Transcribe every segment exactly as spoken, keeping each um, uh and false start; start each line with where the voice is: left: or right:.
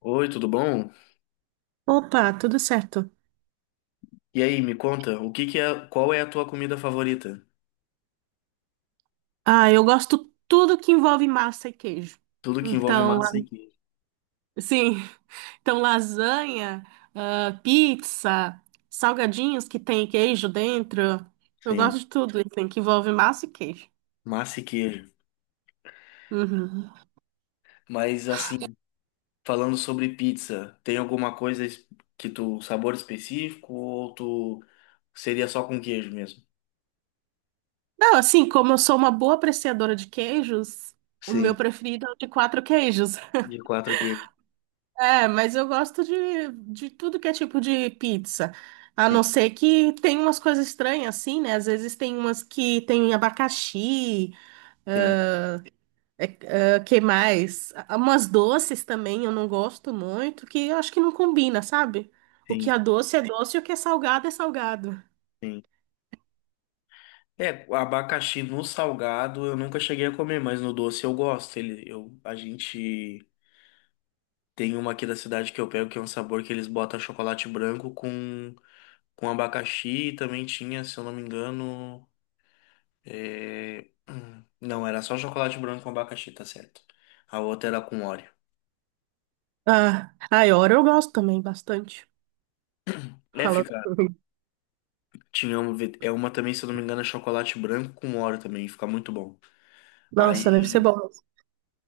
left: Oi, tudo bom?
right: Opa, tudo certo.
left: E aí, me conta, o que que é, qual é a tua comida favorita?
right: Ah, eu gosto tudo que envolve massa e queijo.
left: Tudo que envolve
right: Então, la-
left: massa e queijo.
right: sim, então lasanha, ah, pizza, salgadinhos que tem queijo dentro. Eu
left: Sim,
right: gosto de tudo, assim, que envolve massa e queijo.
left: massa e queijo.
right: Uhum.
left: Mas assim, falando sobre pizza, tem alguma coisa es- que tu, sabor específico ou tu seria só com queijo mesmo?
right: Não, assim, como eu sou uma boa apreciadora de queijos, o meu
left: Sim,
right: preferido é o de quatro queijos.
left: de quatro queijos.
right: É, mas eu gosto de, de tudo que é tipo de pizza. A não
left: Sim,
right: ser que tem umas coisas estranhas assim, né? Às vezes tem umas que tem abacaxi,
left: sim,
right: é, é, que mais? Ah, umas doces também eu não gosto muito, que eu acho que não combina, sabe? O que
left: sim,
right: é doce é doce e o que é salgado é salgado.
left: sim. É, o abacaxi no salgado eu nunca cheguei a comer, mas no doce eu gosto. Ele, eu, a gente tem uma aqui da cidade que eu pego que é um sabor que eles botam chocolate branco com com abacaxi e também tinha, se eu não me engano, é, hum, não, era só chocolate branco com abacaxi, tá certo. A outra era com Oreo.
right: Ah, a Iora eu gosto também bastante.
left: É,
right: Falando.
left: fica. Tinha uma, ve- é uma também, se eu não me engano, é chocolate branco com Oreo também, fica muito bom.
right: Nossa, deve ser
left: Aí
right: bom.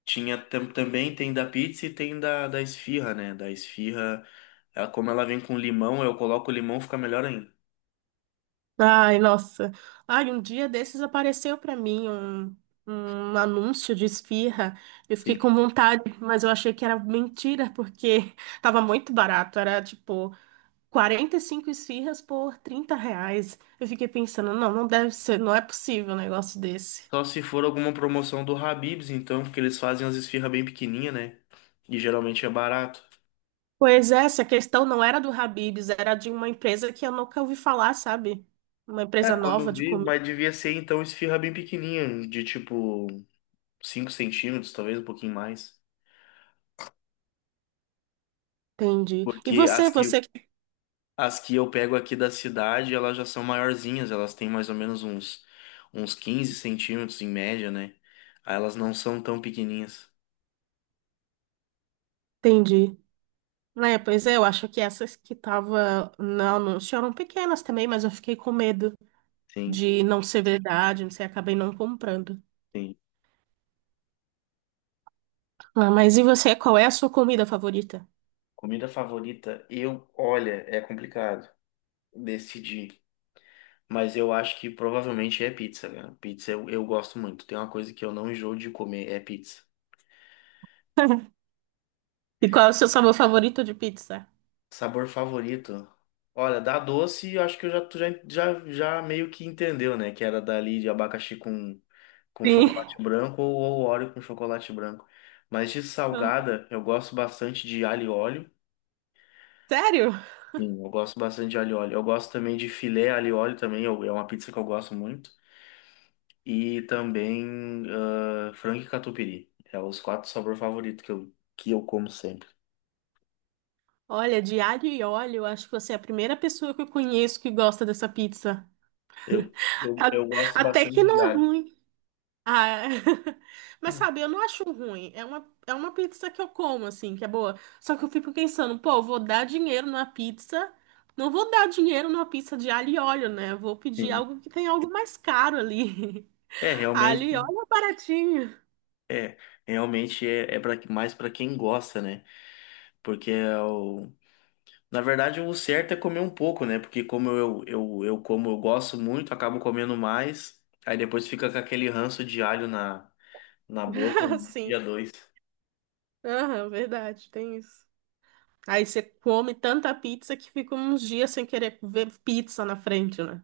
left: tinha tam- também, tem da pizza e tem da, da esfirra, né? Da esfirra, ela, como ela vem com limão, eu coloco o limão, fica melhor ainda.
right: Ai, nossa. Ai, um dia desses apareceu pra mim um, um anúncio de esfirra. Eu fiquei
left: Sim.
right: com vontade, mas eu achei que era mentira, porque tava muito barato. Era tipo quarenta e cinco esfirras por trinta reais. Eu fiquei pensando, não, não deve ser, não é possível um negócio desse.
left: Só se for alguma promoção do Habib's, então, porque eles fazem as esfirras bem pequenininha, né? E geralmente é barato.
right: Pois é, essa questão não era do Habib's, era de uma empresa que eu nunca ouvi falar, sabe? Uma
left: É,
right: empresa
left: quando
right: nova
left: eu
right: de
left: vi,
right: comida.
left: mas devia ser então esfirra bem pequenininha, de tipo cinco centímetros, talvez um pouquinho mais.
right: Entendi. E
left: Porque
right: você,
left: as que,
right: você que
left: as que eu pego aqui da cidade, elas já são maiorzinhas, elas têm mais ou menos uns, uns quinze centímetros em média, né? Aí elas não são tão pequenininhas.
right: entende? É, pois é, eu acho que essas que tava no anúncio eram pequenas também, mas eu fiquei com medo
left: Sim,
right: de não ser verdade, não sei, acabei não comprando.
left: sim.
right: Ah, mas e você, qual é a sua comida favorita?
left: Comida favorita, eu, olha, é complicado decidir. Mas eu acho que provavelmente é pizza, cara. Pizza eu, eu gosto muito. Tem uma coisa que eu não enjoo de comer, é pizza.
right: E qual é o seu sabor favorito de pizza?
left: Sabor favorito? Olha, da doce, eu acho que eu já, tu já, já, já meio que entendeu, né? Que era dali de abacaxi com, com
right: Sim.
left: chocolate branco ou, ou Oreo com chocolate branco. Mas de
right: Ah,
left: salgada, eu gosto bastante de alho e óleo.
right: sério?
left: Sim, eu gosto bastante de alho e óleo. Eu gosto também de filé alho e óleo também, eu- é uma pizza que eu gosto muito. E também ah, frango e catupiry. É os quatro sabores favoritos que eu, que eu como sempre.
right: Olha, de alho e óleo, eu acho que você é a primeira pessoa que eu conheço que gosta dessa pizza.
left: Eu, eu,
right: A-
left: eu gosto
right: Até que
left: bastante de
right: não é
left: alho.
right: ruim. Ah, é. Mas sabe, eu não acho ruim. É uma, é uma pizza que eu como, assim, que é boa. Só que eu fico pensando, pô, vou dar dinheiro numa pizza. Não vou dar dinheiro numa pizza de alho e óleo, né? Vou pedir
left: Sim.
right: algo que tem algo mais caro ali.
left: É,
right: Alho e
left: realmente.
right: óleo é baratinho.
left: É, realmente é, é pra, mais para quem gosta, né? Porque é o, na verdade o certo é comer um pouco, né? Porque como eu, eu, eu como eu gosto muito, acabo comendo mais, aí depois fica com aquele ranço de alho na, na boca um
right: Assim.
left: dia, dois.
right: Aham, verdade, tem isso. Aí você come tanta pizza que fica uns dias sem querer ver pizza na frente, né?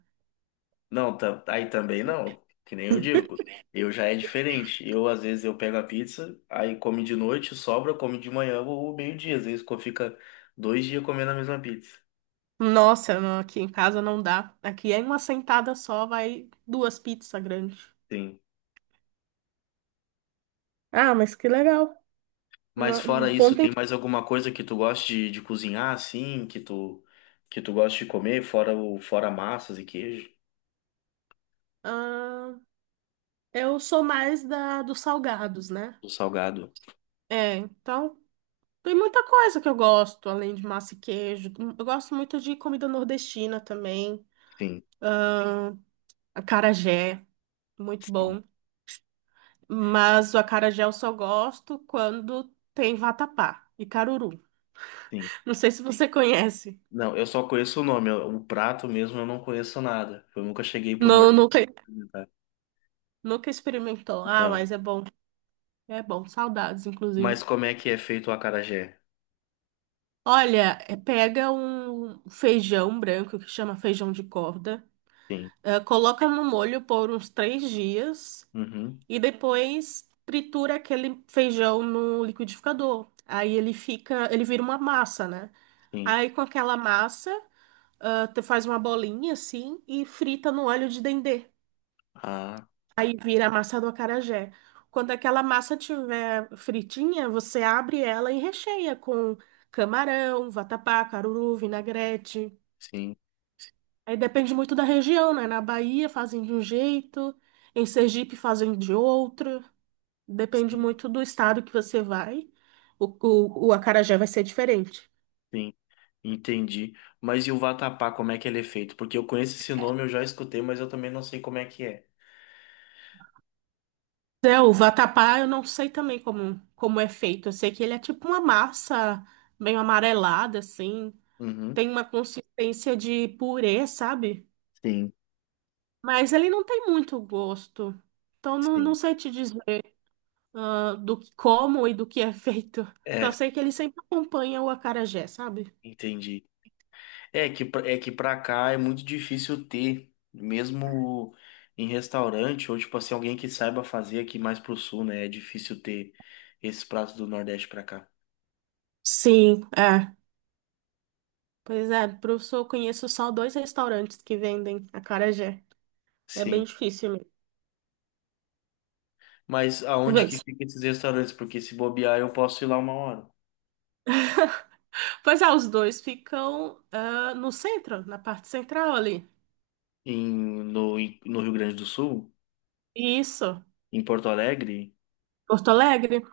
left: Não, tá, aí também não, que nem eu digo. Eu já é diferente. Eu, às vezes, eu pego a pizza, aí come de noite, sobra, come de manhã ou meio-dia. Às vezes co- fica dois dias comendo a mesma pizza.
right: Nossa, não, aqui em casa não dá. Aqui é em uma sentada só, vai duas pizzas grandes.
left: Sim.
right: Ah, mas que legal.
left: Mas
right: Uma- um
left: fora isso,
right: ponto em...
left: tem mais alguma coisa que tu gosta de, de cozinhar, assim, que tu que tu gosta de comer, fora o fora massas e queijo,
right: Ah, eu sou mais da dos salgados, né?
left: o salgado?
right: É, então tem muita coisa que eu gosto, além de massa e queijo. Eu gosto muito de comida nordestina também.
left: Sim,
right: Acarajé, muito
left: sim,
right: bom. Mas o acarajé eu só gosto quando tem vatapá e caruru.
left: sim.
right: Não sei se você conhece.
left: Não, eu só conheço o nome, eu- o prato mesmo eu não conheço nada. Eu nunca cheguei pro
right: Não,
left: norte
right: nunca,
left: experimentar.
right: nunca experimentou. Ah,
left: Não.
right: mas é bom. É bom. Saudades,
left: Mas
right: inclusive.
left: como é que é feito o acarajé?
right: Olha, é, pega um feijão branco que chama feijão de corda,
left: Sim.
right: eh, coloca no molho por uns três dias
left: Uhum.
right: e depois tritura aquele feijão no liquidificador. Aí ele fica, ele vira uma massa, né?
left: Sim.
right: Aí com aquela massa, ah, tu faz uma bolinha assim e frita no óleo de dendê.
left: Ah,
right: Aí vira a massa do acarajé. Quando aquela massa tiver fritinha, você abre ela e recheia com camarão, vatapá, caruru, vinagrete.
left: sim,
right: Aí depende muito da região, né? Na Bahia fazem de um jeito, em Sergipe fazem de outro. Depende
left: sim,
right: muito do estado que você vai. O, o, o acarajé vai ser diferente.
left: sim. Entendi. Mas e o vatapá, como é que ele é feito? Porque eu conheço esse nome, eu já escutei, mas eu também não sei como é que é.
right: É, o vatapá eu não sei também como, como é feito. Eu sei que ele é tipo uma massa meio amarelada, assim.
left: Uhum.
right: Tem uma consistência de purê, sabe?
left: Sim.
right: Mas ele não tem muito gosto. Então não, não
left: Sim,
right: sei te dizer. Ah, do que como e do que é feito. Só
left: é,
right: sei que ele sempre acompanha o acarajé, sabe?
left: entendi. É que, pra- é que pra cá é muito difícil ter, mesmo em restaurante, ou tipo assim, alguém que saiba fazer aqui mais pro sul, né? É difícil ter esses pratos do Nordeste pra cá.
right: Sim, é. Pois é, professor, eu conheço só dois restaurantes que vendem acarajé. É bem
left: Sim.
right: difícil mesmo.
left: Mas aonde que
right: Mas-
left: fica esses restaurantes? Porque se bobear, eu posso ir lá uma hora.
right: Pois é, os dois ficam ah, no centro, na parte central ali.
left: Em, no, em- no Rio Grande do Sul?
right: Isso,
left: Em Porto Alegre?
right: Porto Alegre.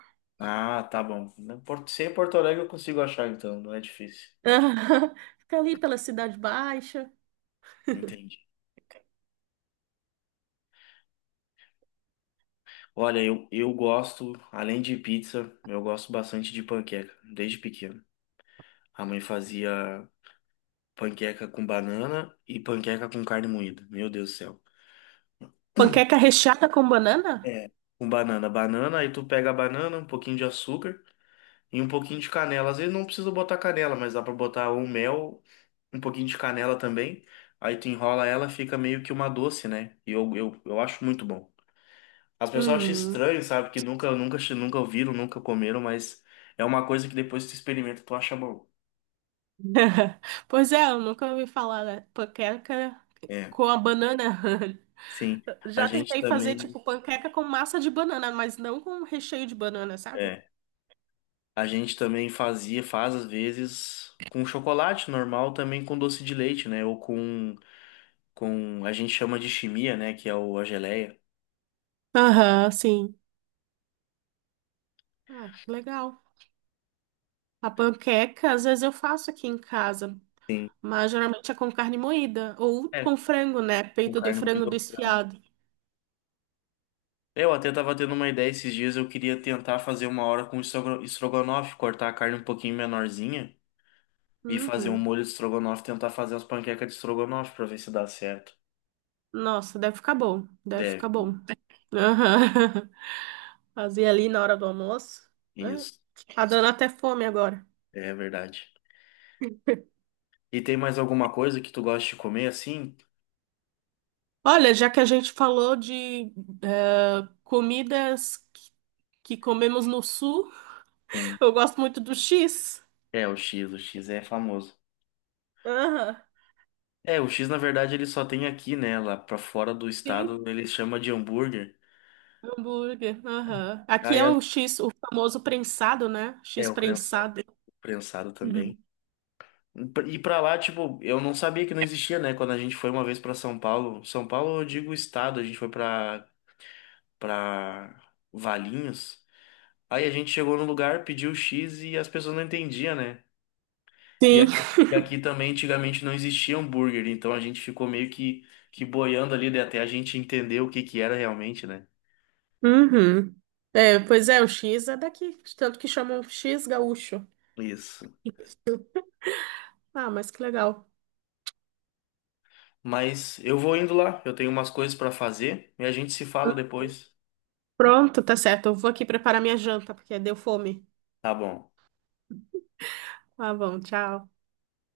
left: Ah, tá bom. Na Porto- Se é em Porto Alegre, eu consigo achar, então, não é difícil.
right: Fica ali pela Cidade Baixa.
left: Entendi. Olha, eu, eu gosto, além de pizza, eu gosto bastante de panqueca, desde pequeno. A mãe fazia panqueca com banana e panqueca com carne moída. Meu Deus do céu.
right: Panqueca recheada com banana?
left: É, com banana. Banana, aí tu pega a banana, um pouquinho de açúcar e um pouquinho de canela. Às vezes não precisa botar canela, mas dá pra botar um mel, um pouquinho de canela também. Aí tu enrola ela, fica meio que uma doce, né? E eu, eu, eu acho muito bom. As pessoas acham
right: Hum.
left: estranho, sabe? Que nunca, nunca, nunca ouviram, nunca comeram, mas é uma coisa que depois que tu experimenta, tu acha bom.
right: Pois é, eu nunca ouvi falar da panqueca
left: É,
right: com a banana.
left: sim. A
right: Já
left: gente
right: tentei fazer,
left: também,
right: tipo, panqueca com massa de banana, mas não com recheio de banana, sabe?
left: é, a gente também fazia, faz às vezes com chocolate normal, também com doce de leite, né? Ou com, com, a gente chama de chimia, né? Que é o, a geleia.
right: Aham, sim. Ah, que legal. A panqueca, às vezes eu faço aqui em casa,
left: Sim.
right: mas geralmente é com carne moída ou
left: É,
right: com frango, né?
left: com
right: Peito de
left: carne
right: frango
left: moída ao frango.
right: desfiado.
left: Eu até tava tendo uma ideia esses dias, eu queria tentar fazer uma hora com estrogo- estrogonofe, cortar a carne um pouquinho menorzinha. E fazer um
right: Uhum.
left: molho de estrogonofe, tentar fazer as panquecas de estrogonofe pra ver se dá certo.
right: Nossa, deve ficar bom, deve
left: Deve,
right: ficar bom.
left: né?
right: Aham. Fazia ali na hora do almoço, né?
left: Isso.
right: Tá dando até fome agora.
left: É verdade. E tem mais alguma coisa que tu gosta de comer assim?
right: Olha, já que a gente falou de eh, comidas que que comemos no sul,
left: Sim.
right: eu gosto muito do X.
left: É, o X, o X é famoso.
right: Aham.
left: É, o X na verdade ele só tem aqui, né? Lá pra fora do estado
right: Sim.
left: ele chama de hambúrguer.
right: Hambúrguer. Aham. Aqui
left: Aí
right: é
left: a-
right: o X, o famoso prensado, né?
left: é
right: X
left: o prensado,
right: prensado.
left: prensado também.
right: Uhum.
left: E pra lá, tipo, eu não sabia que não existia, né? Quando a gente foi uma vez pra São Paulo, São Paulo, eu digo estado, a gente foi pra para Valinhos. Aí a gente chegou no lugar, pediu X e as pessoas não entendiam, né? E
right: Sim.
left: aqui, e aqui também antigamente não existia hambúrguer, então a gente ficou meio que, que boiando ali né, até a gente entender o que que era realmente, né?
right: Uhum. É, pois é, o X é daqui, tanto que chamam X gaúcho.
left: Isso.
right: Ah, mas que legal.
left: Mas eu vou indo lá, eu tenho umas coisas para fazer e a gente se fala depois.
right: Pronto, tá certo. Eu vou aqui preparar minha janta, porque deu fome.
left: Tá bom.
right: Tá bom, tchau.